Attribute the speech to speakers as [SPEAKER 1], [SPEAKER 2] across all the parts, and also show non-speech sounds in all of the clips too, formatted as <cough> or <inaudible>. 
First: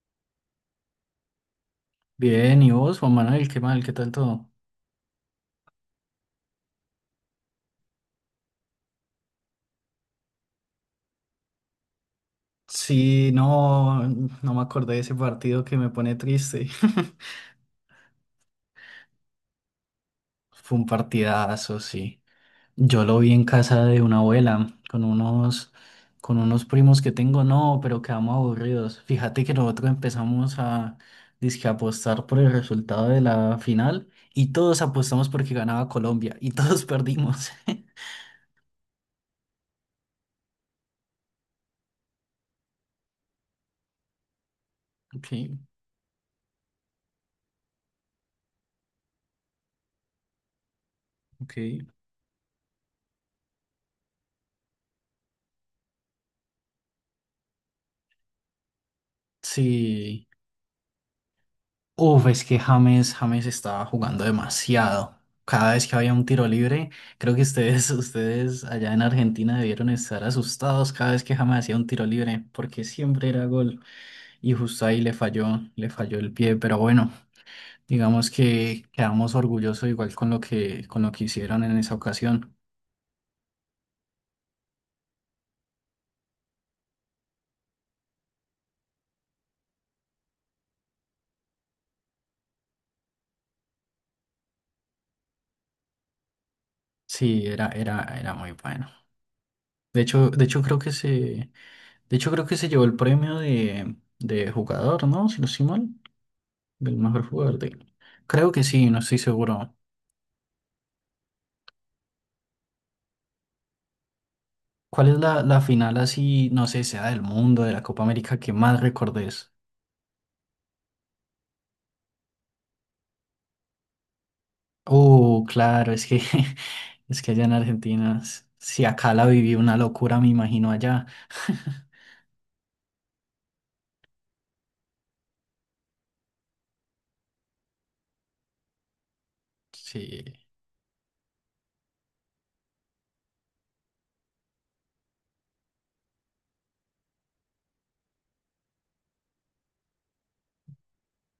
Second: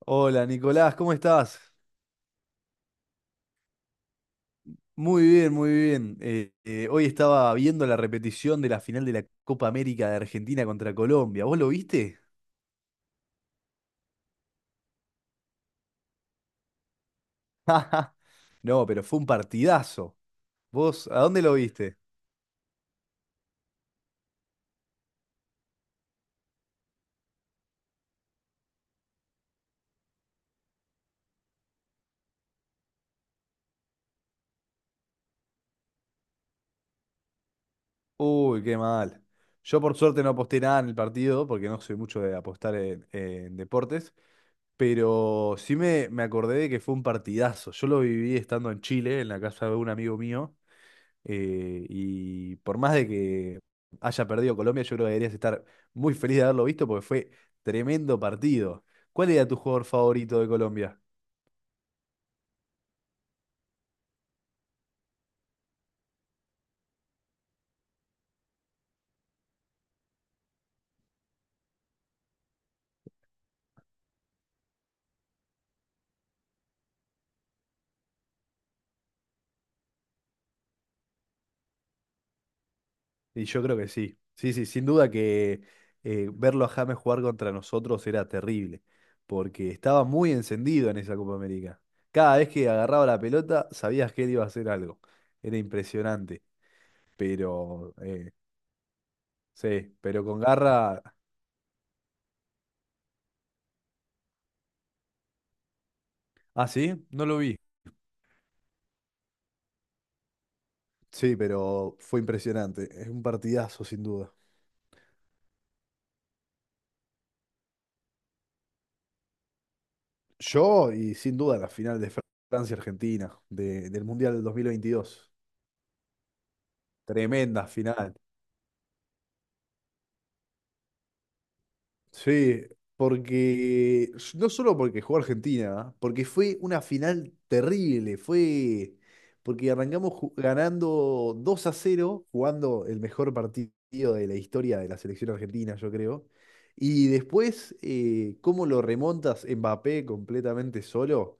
[SPEAKER 1] Hola Nicolás, ¿cómo estás?
[SPEAKER 2] Bien, ¿y vos, Juan Manuel? ¿Qué mal? ¿Qué tal todo?
[SPEAKER 1] Muy bien, muy bien. Hoy estaba viendo la repetición de la final de la Copa América de Argentina contra Colombia. ¿Vos lo viste?
[SPEAKER 2] Sí, no, no me acordé de ese partido que me pone triste. <laughs>
[SPEAKER 1] <laughs> No, pero fue un partidazo.
[SPEAKER 2] Fue un
[SPEAKER 1] ¿Vos a dónde lo
[SPEAKER 2] partidazo,
[SPEAKER 1] viste?
[SPEAKER 2] sí. Yo lo vi en casa de una abuela con unos primos que tengo, no, pero quedamos aburridos. Fíjate que nosotros empezamos a dizque apostar por el resultado de la final y todos apostamos porque ganaba Colombia y todos <laughs> perdimos. <laughs>
[SPEAKER 1] Uy, qué mal. Yo por suerte no aposté nada en el partido porque no soy mucho de apostar en deportes,
[SPEAKER 2] Ok,
[SPEAKER 1] pero sí me acordé de que fue un partidazo. Yo lo viví estando en Chile, en la casa de un amigo mío.
[SPEAKER 2] ok.
[SPEAKER 1] Y por más de que haya perdido Colombia, yo creo que deberías estar muy feliz de haberlo visto porque fue tremendo partido. ¿Cuál era tu jugador
[SPEAKER 2] Sí.
[SPEAKER 1] favorito de Colombia?
[SPEAKER 2] Uf, es que James estaba jugando demasiado. Cada vez que había un tiro libre, creo que ustedes, <laughs> ustedes allá en Argentina debieron estar asustados cada vez que James hacía un tiro libre, porque siempre era gol. Y justo ahí le falló el pie. Pero bueno, digamos que quedamos orgullosos igual con lo que hicieron en esa ocasión.
[SPEAKER 1] Y yo creo que sí. Sí, sí, sin duda que verlo a James jugar contra nosotros era terrible, porque estaba muy encendido en esa Copa América. Cada vez que agarraba la pelota, sabías que él iba a hacer algo. Era impresionante,
[SPEAKER 2] Sí, era,
[SPEAKER 1] pero
[SPEAKER 2] era, era muy bueno.
[SPEAKER 1] sí, pero con
[SPEAKER 2] De hecho creo que
[SPEAKER 1] garra.
[SPEAKER 2] se, de hecho creo que se llevó el premio de jugador, ¿no? Si no estoy mal.
[SPEAKER 1] Ah, sí,
[SPEAKER 2] Del mejor
[SPEAKER 1] no lo vi.
[SPEAKER 2] jugador de... Creo que sí, no estoy seguro.
[SPEAKER 1] Sí, pero fue impresionante. Es un partidazo, sin duda.
[SPEAKER 2] ¿Cuál es la final así, no sé, sea del mundo, de la Copa América que más recordes?
[SPEAKER 1] Yo y sin duda la final de Francia-Argentina del Mundial del 2022.
[SPEAKER 2] Oh, claro, es que <laughs> es que allá en
[SPEAKER 1] Tremenda final.
[SPEAKER 2] Argentina, si acá la viví una locura, me imagino allá. <laughs>
[SPEAKER 1] Sí, porque no solo porque jugó Argentina, porque fue una final terrible. Fue porque arrancamos
[SPEAKER 2] Sí,
[SPEAKER 1] ganando 2-0, jugando el mejor partido de la historia de la selección argentina, yo creo. Y después, cómo lo remontas Mbappé completamente solo.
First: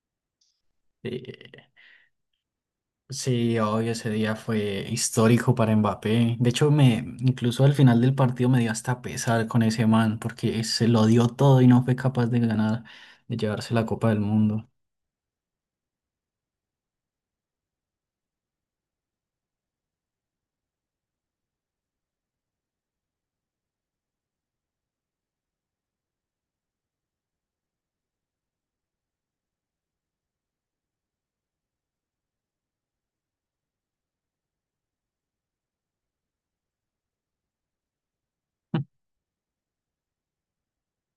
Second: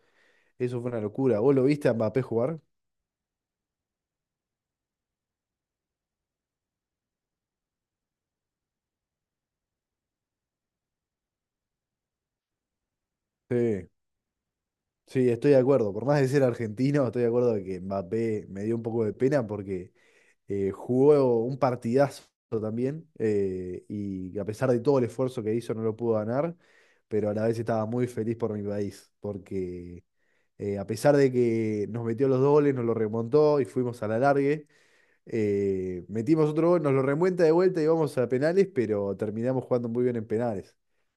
[SPEAKER 1] Eso fue una locura. ¿Vos lo
[SPEAKER 2] eh,
[SPEAKER 1] viste a Mbappé jugar?
[SPEAKER 2] sí, obvio, ese día fue histórico para Mbappé. De hecho, incluso al final del partido me dio hasta pesar con ese man, porque se lo dio todo y no fue capaz de ganar, de llevarse la
[SPEAKER 1] Sí.
[SPEAKER 2] Copa del Mundo.
[SPEAKER 1] Sí, estoy de acuerdo. Por más de ser argentino, estoy de acuerdo de que Mbappé me dio un poco de pena porque jugó un partidazo también, y a pesar de todo el esfuerzo que hizo no lo pudo ganar, pero a la vez estaba muy feliz por mi país porque a pesar de que nos metió los dobles, nos lo remontó y fuimos a la largue. Metimos otro gol, nos lo remuenta de vuelta y vamos a penales, pero terminamos jugando muy bien en penales.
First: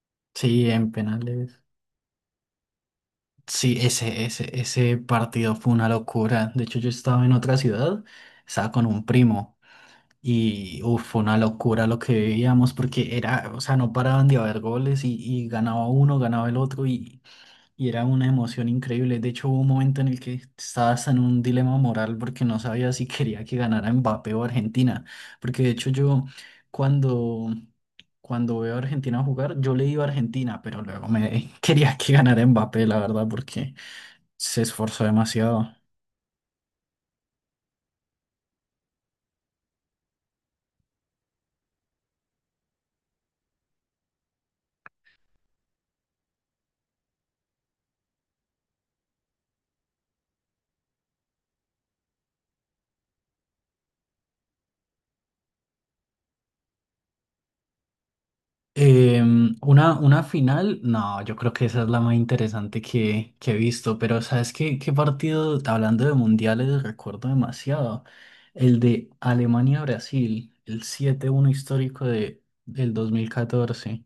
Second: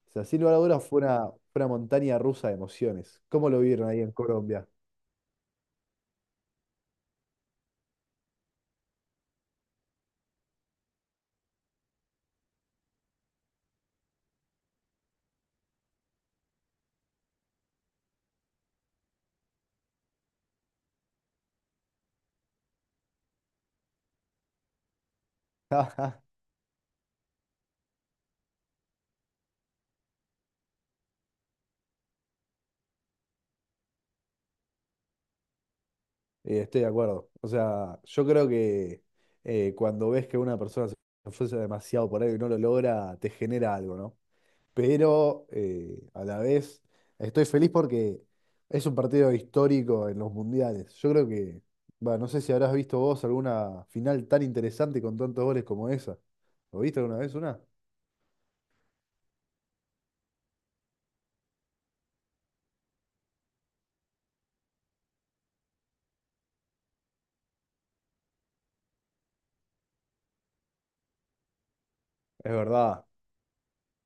[SPEAKER 1] O sea, sin lugar a
[SPEAKER 2] Sí,
[SPEAKER 1] dudas
[SPEAKER 2] en
[SPEAKER 1] fue
[SPEAKER 2] penales.
[SPEAKER 1] una montaña rusa de emociones. ¿Cómo lo
[SPEAKER 2] Sí,
[SPEAKER 1] vieron ahí en
[SPEAKER 2] ese, ese,
[SPEAKER 1] Colombia?
[SPEAKER 2] ese partido fue una locura. De hecho, yo estaba en otra ciudad, estaba con un primo y uf, fue una locura lo que veíamos porque era, o sea, no paraban de haber goles y ganaba uno, ganaba el otro y era una emoción increíble. De hecho, hubo un momento en el que estabas en un dilema moral porque no sabía si quería que ganara Mbappé o Argentina. Porque de hecho
[SPEAKER 1] <laughs>
[SPEAKER 2] yo cuando, cuando veo a Argentina jugar, yo le iba a Argentina, pero luego me <laughs> quería que ganara Mbappé, la verdad, porque se esforzó demasiado.
[SPEAKER 1] Estoy de acuerdo. O sea, yo creo que cuando ves que una persona se esfuerza demasiado por algo y no lo logra, te genera algo, ¿no? Pero a la vez estoy feliz porque es un partido histórico en los mundiales. Yo creo que, va, no sé si habrás visto vos alguna final tan interesante con tantos goles como esa. ¿Lo viste alguna vez una?
[SPEAKER 2] Una final, no, yo creo que esa es la más interesante que he visto, pero ¿sabes qué partido, hablando de mundiales, recuerdo demasiado? El de Alemania-Brasil, el 7-1 histórico de,
[SPEAKER 1] Es
[SPEAKER 2] del
[SPEAKER 1] verdad.
[SPEAKER 2] 2014.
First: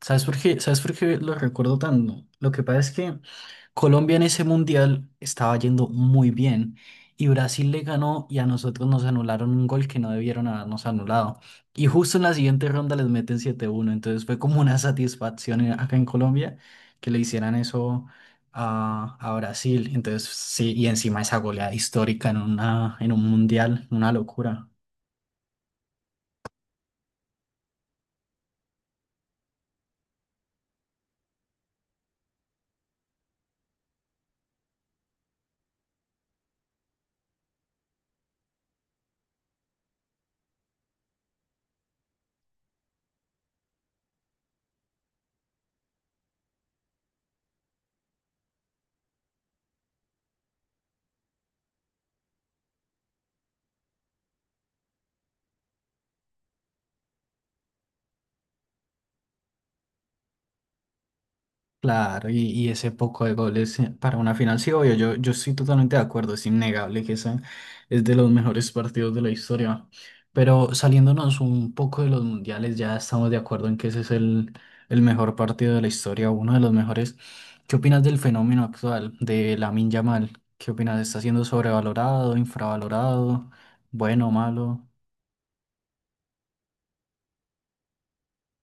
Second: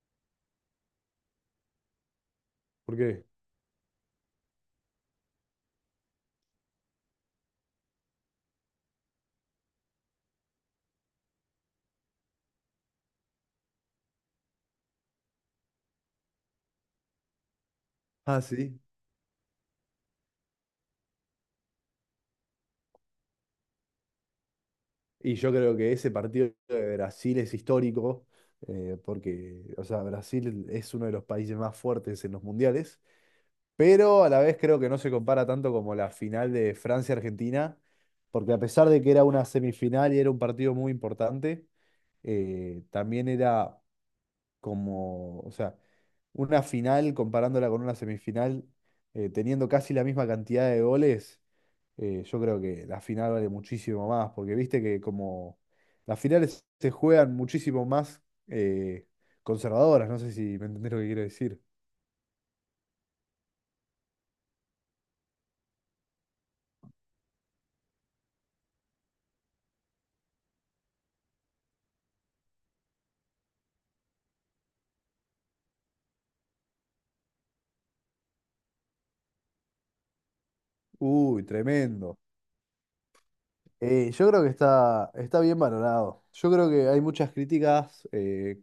[SPEAKER 2] ¿Sabes por qué? ¿Sabes por qué lo recuerdo tanto? Lo que pasa es
[SPEAKER 1] ¿Por
[SPEAKER 2] que
[SPEAKER 1] qué?
[SPEAKER 2] Colombia en ese mundial estaba yendo muy bien y Brasil le ganó y a nosotros nos anularon un gol que no debieron habernos anulado. Y justo en la siguiente ronda les meten 7 uno. Entonces fue como una satisfacción acá en Colombia que le hicieran eso
[SPEAKER 1] Ah, sí.
[SPEAKER 2] a Brasil. Entonces sí, y encima esa goleada histórica en un mundial, una locura.
[SPEAKER 1] Y yo creo que ese partido de Brasil es histórico, porque, o sea, Brasil es uno de los países más fuertes en los mundiales. Pero a la vez creo que no se compara tanto como la final de Francia-Argentina, porque a pesar de que era una semifinal y era un partido muy importante, también era como, o sea, una final comparándola con una semifinal, teniendo casi la misma cantidad de goles, yo creo que la final vale muchísimo más, porque viste que como las finales se juegan muchísimo más eh, conservadoras, no sé si me entendés lo que quiero decir.
[SPEAKER 2] Claro, y ese poco de goles, para una final, sí, obvio, yo estoy totalmente de acuerdo, es innegable que ese es de los mejores partidos de la historia. Pero saliéndonos un poco de los mundiales, ya estamos de acuerdo en que ese es el mejor partido de la historia, uno de los mejores. ¿Qué opinas del fenómeno actual de Lamine Yamal? ¿Qué opinas? ¿Está
[SPEAKER 1] Uy,
[SPEAKER 2] siendo
[SPEAKER 1] tremendo.
[SPEAKER 2] sobrevalorado, infravalorado,
[SPEAKER 1] Yo
[SPEAKER 2] bueno,
[SPEAKER 1] creo que
[SPEAKER 2] malo?
[SPEAKER 1] está, está bien valorado. Yo creo que hay muchas críticas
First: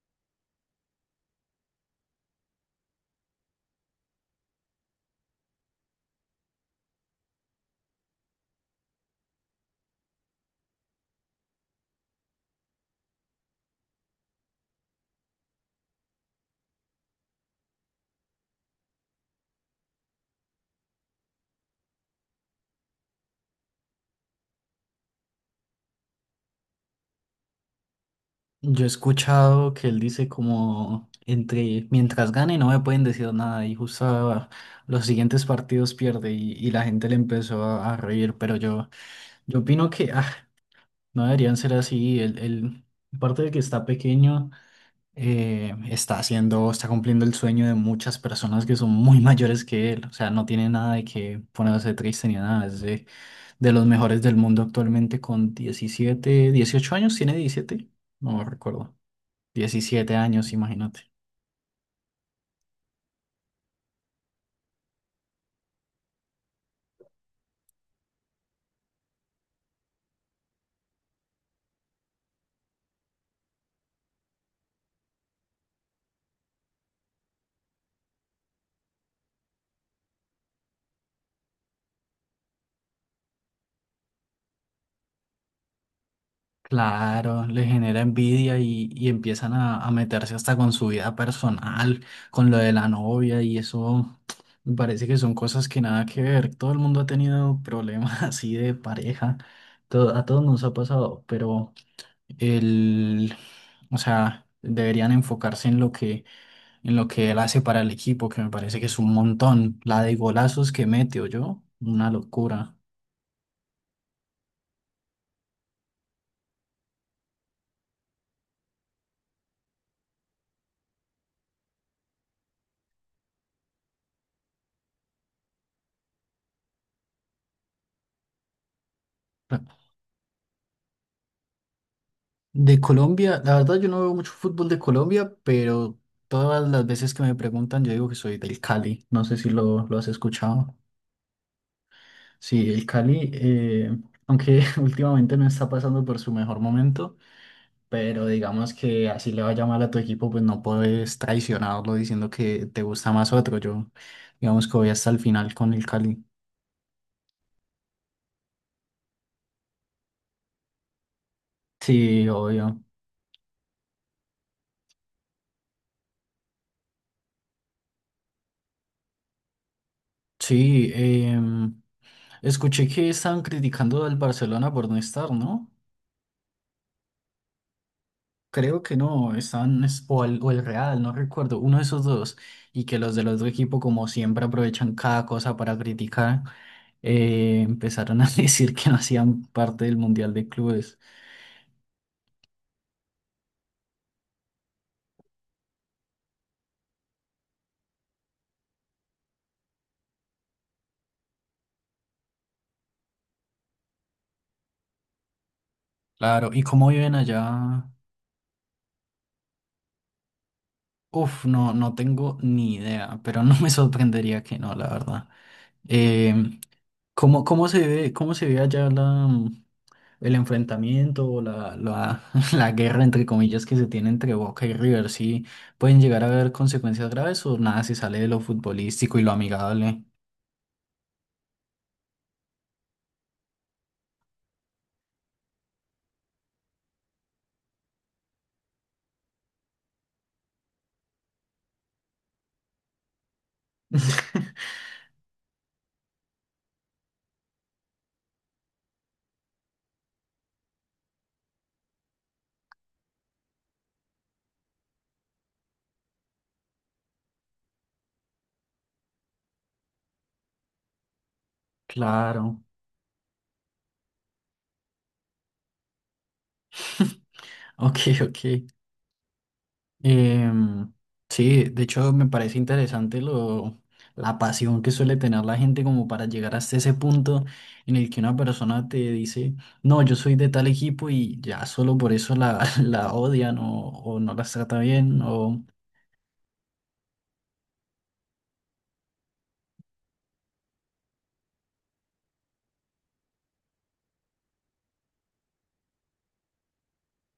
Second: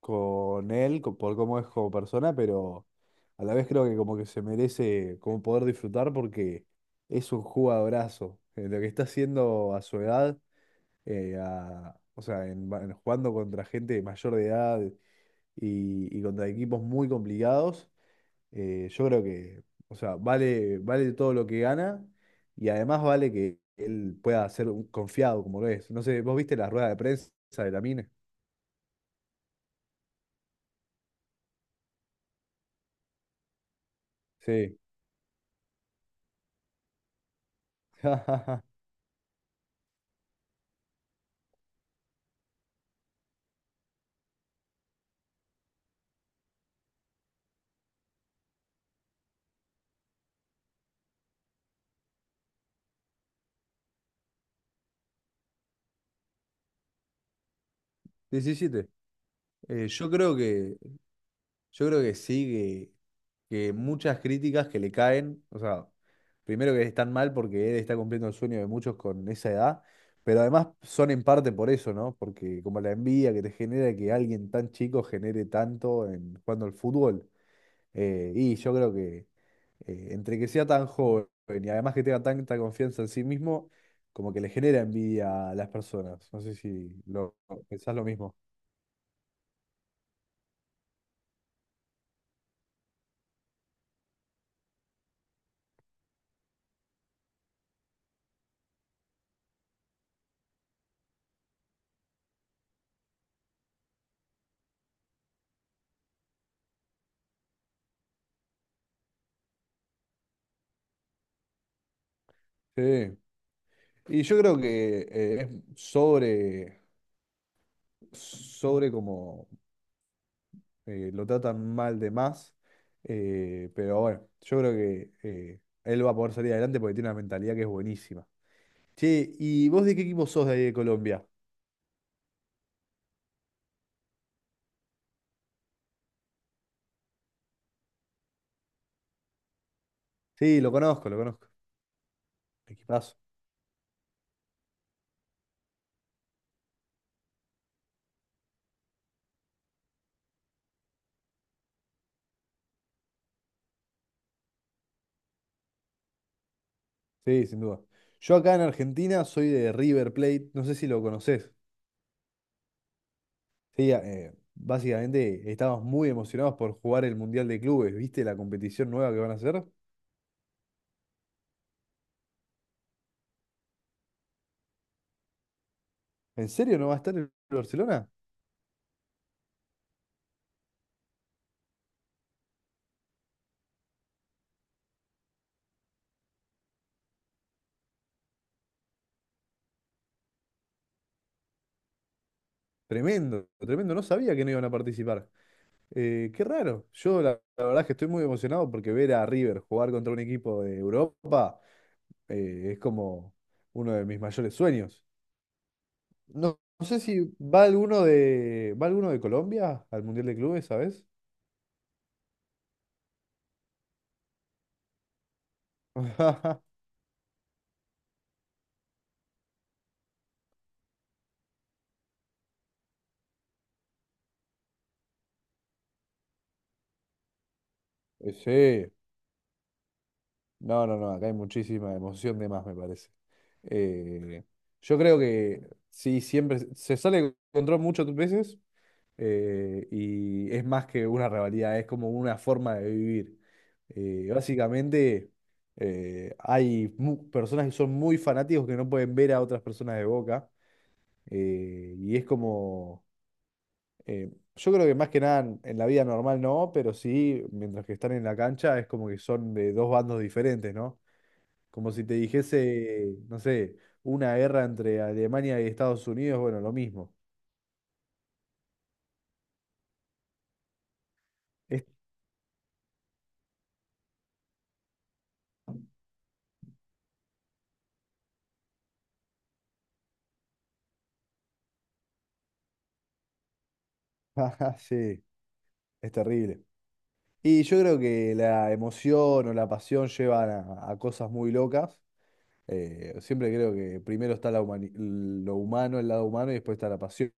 [SPEAKER 1] con él por cómo es como persona, pero a la vez creo que como que se merece como poder disfrutar porque es un jugadorazo. Lo que está haciendo a su edad, o sea, jugando contra gente mayor de edad y contra equipos muy complicados, yo creo que, o sea, vale, vale todo lo que gana y además vale que él pueda ser un confiado como lo es. No sé, ¿vos viste la rueda de prensa de la Lamine?
[SPEAKER 2] Yo he escuchado que él dice como entre mientras gane no me pueden decir nada y justo
[SPEAKER 1] Sí.
[SPEAKER 2] los siguientes partidos pierde y la gente le empezó a reír, pero
[SPEAKER 1] <laughs>
[SPEAKER 2] yo opino que no deberían ser así. El aparte de que está pequeño, está haciendo, está cumpliendo el sueño de muchas personas que son muy <laughs> mayores que él, o sea, no tiene nada de que ponerse triste ni nada, es de los mejores del mundo actualmente con 17 18 años, tiene 17, no
[SPEAKER 1] 17.
[SPEAKER 2] recuerdo,
[SPEAKER 1] Eh, yo
[SPEAKER 2] 17
[SPEAKER 1] creo
[SPEAKER 2] años,
[SPEAKER 1] que,
[SPEAKER 2] imagínate.
[SPEAKER 1] yo creo que sí, que muchas críticas que le caen, o sea, primero que están mal porque él está cumpliendo el sueño de muchos con esa edad, pero además son en parte por eso, ¿no? Porque como la envidia que te genera que alguien tan chico genere tanto en jugando al fútbol. Y yo creo que entre que sea tan joven y además que tenga tanta confianza en sí mismo, como que le genera envidia a las personas. No sé si lo
[SPEAKER 2] Claro, le
[SPEAKER 1] pensás
[SPEAKER 2] genera
[SPEAKER 1] lo mismo.
[SPEAKER 2] envidia y empiezan a meterse hasta con su vida personal, con lo de la novia y eso, <tsk> me parece que son cosas que nada que ver. Todo el mundo ha tenido problemas <laughs> así de pareja, a todos nos ha pasado, pero el, o sea, deberían enfocarse en lo que, él hace para el equipo, que me parece que es un montón. La de golazos que mete, yo, una locura.
[SPEAKER 1] Sí. Y yo creo que es sobre, sobre como lo tratan mal de más. Eh, pero bueno, yo creo que él va a poder salir adelante porque tiene una mentalidad que es buenísima. Che, ¿y vos de qué equipo sos de ahí de Colombia?
[SPEAKER 2] De Colombia, la verdad yo no veo mucho fútbol de Colombia, pero todas las veces que me preguntan yo digo que soy del Cali, no sé si lo has
[SPEAKER 1] Sí, lo
[SPEAKER 2] escuchado.
[SPEAKER 1] conozco, lo conozco.
[SPEAKER 2] Sí, el
[SPEAKER 1] Equipazo.
[SPEAKER 2] Cali, aunque <laughs> últimamente no está pasando por su mejor momento, pero digamos que así le vaya mal a tu equipo, pues no puedes traicionarlo diciendo que te gusta más otro. Yo digamos que voy hasta el final con el Cali.
[SPEAKER 1] Sí, sin duda. Yo acá en Argentina soy de River Plate, no sé si lo conoces.
[SPEAKER 2] Sí, obvio.
[SPEAKER 1] Sí, básicamente estamos muy emocionados por jugar el Mundial de Clubes, ¿viste la competición nueva que van a hacer?
[SPEAKER 2] Sí, escuché que estaban criticando al Barcelona por no estar, ¿no?
[SPEAKER 1] ¿En serio no va a estar el Barcelona?
[SPEAKER 2] Creo que no, están, o el Real, no recuerdo, uno de esos dos, y que los del otro equipo, como siempre, aprovechan cada cosa para criticar, empezaron a <laughs> decir que no hacían parte del Mundial de Clubes.
[SPEAKER 1] Tremendo, tremendo, no sabía que no iban a participar. Qué raro, yo la, la verdad es que estoy muy emocionado porque ver a River jugar contra un equipo de Europa es como uno de mis mayores sueños.
[SPEAKER 2] Claro,
[SPEAKER 1] No,
[SPEAKER 2] ¿y
[SPEAKER 1] no
[SPEAKER 2] cómo
[SPEAKER 1] sé
[SPEAKER 2] viven
[SPEAKER 1] si va
[SPEAKER 2] allá?
[SPEAKER 1] alguno de, ¿va alguno de Colombia al Mundial de Clubes, ¿sabes?
[SPEAKER 2] Uf, no, no tengo ni idea, pero no <laughs> me sorprendería que no, la verdad.
[SPEAKER 1] <laughs>
[SPEAKER 2] Em,
[SPEAKER 1] Ajá.
[SPEAKER 2] ¿cómo se ve allá el enfrentamiento o <laughs> la guerra, entre comillas, que se tiene entre Boca y River? ¿Sí pueden llegar a haber consecuencias graves o nada se sale de lo
[SPEAKER 1] Sí,
[SPEAKER 2] futbolístico y lo amigable?
[SPEAKER 1] no, no, no, acá hay muchísima emoción de más, me parece. Eh, yo creo que sí, siempre se sale de control muchas veces y es más que una rivalidad, es como una forma de vivir.
[SPEAKER 2] <laughs>
[SPEAKER 1] Básicamente, hay personas que son muy fanáticos que no pueden ver a otras personas de Boca, y es como Eh, yo creo que más que nada en la vida normal no, pero sí, mientras que están en la cancha es como que son de dos bandos diferentes, ¿no? Como si te
[SPEAKER 2] Claro.
[SPEAKER 1] dijese, no sé, una guerra entre Alemania y Estados Unidos, bueno, lo mismo.
[SPEAKER 2] <laughs> Ok, ok. Em, sí, de
[SPEAKER 1] Es-
[SPEAKER 2] hecho me parece interesante la pasión que suele tener la gente como para llegar hasta ese punto en el que una persona te dice, no, yo soy de tal equipo y ya solo por eso la, <laughs> la odian o no
[SPEAKER 1] <laughs>
[SPEAKER 2] las
[SPEAKER 1] Ajá,
[SPEAKER 2] trata bien
[SPEAKER 1] sí,
[SPEAKER 2] o
[SPEAKER 1] es terrible. Y yo creo que la emoción o la pasión llevan a cosas muy locas. Siempre creo que primero está la lo humano, el lado humano, y después está la pasión.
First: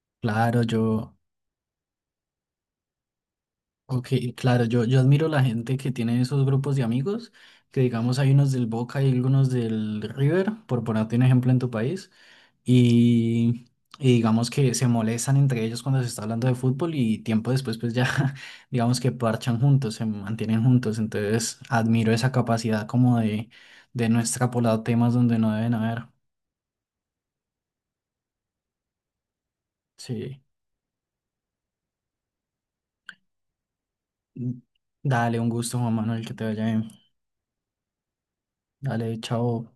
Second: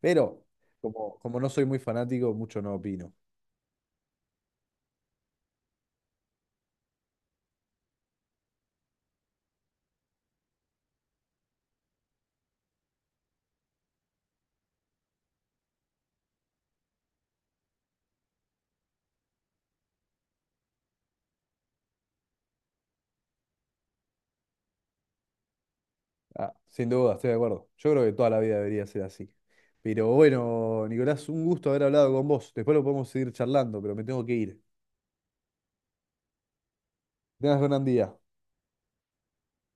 [SPEAKER 1] Pero
[SPEAKER 2] claro, yo...
[SPEAKER 1] como, como no soy muy fanático, mucho no opino.
[SPEAKER 2] Ok, claro, yo admiro la gente que tiene esos grupos de amigos, que digamos hay unos del Boca y algunos del River, por ponerte un ejemplo en tu país, y, y digamos que se molestan entre ellos cuando se está hablando de fútbol y tiempo después pues ya <laughs> digamos que parchan juntos, se mantienen juntos, entonces admiro esa capacidad como de, no extrapolar temas donde no deben haber.
[SPEAKER 1] Ah, sin duda, estoy de acuerdo. Yo creo que toda la vida debería ser así. Pero
[SPEAKER 2] Sí,
[SPEAKER 1] bueno, Nicolás, un gusto haber hablado con vos. Después lo podemos seguir charlando, pero me tengo que ir. Que
[SPEAKER 2] dale, un gusto Juan Manuel, que te vaya bien.
[SPEAKER 1] tengas gran día.
[SPEAKER 2] Dale, chao.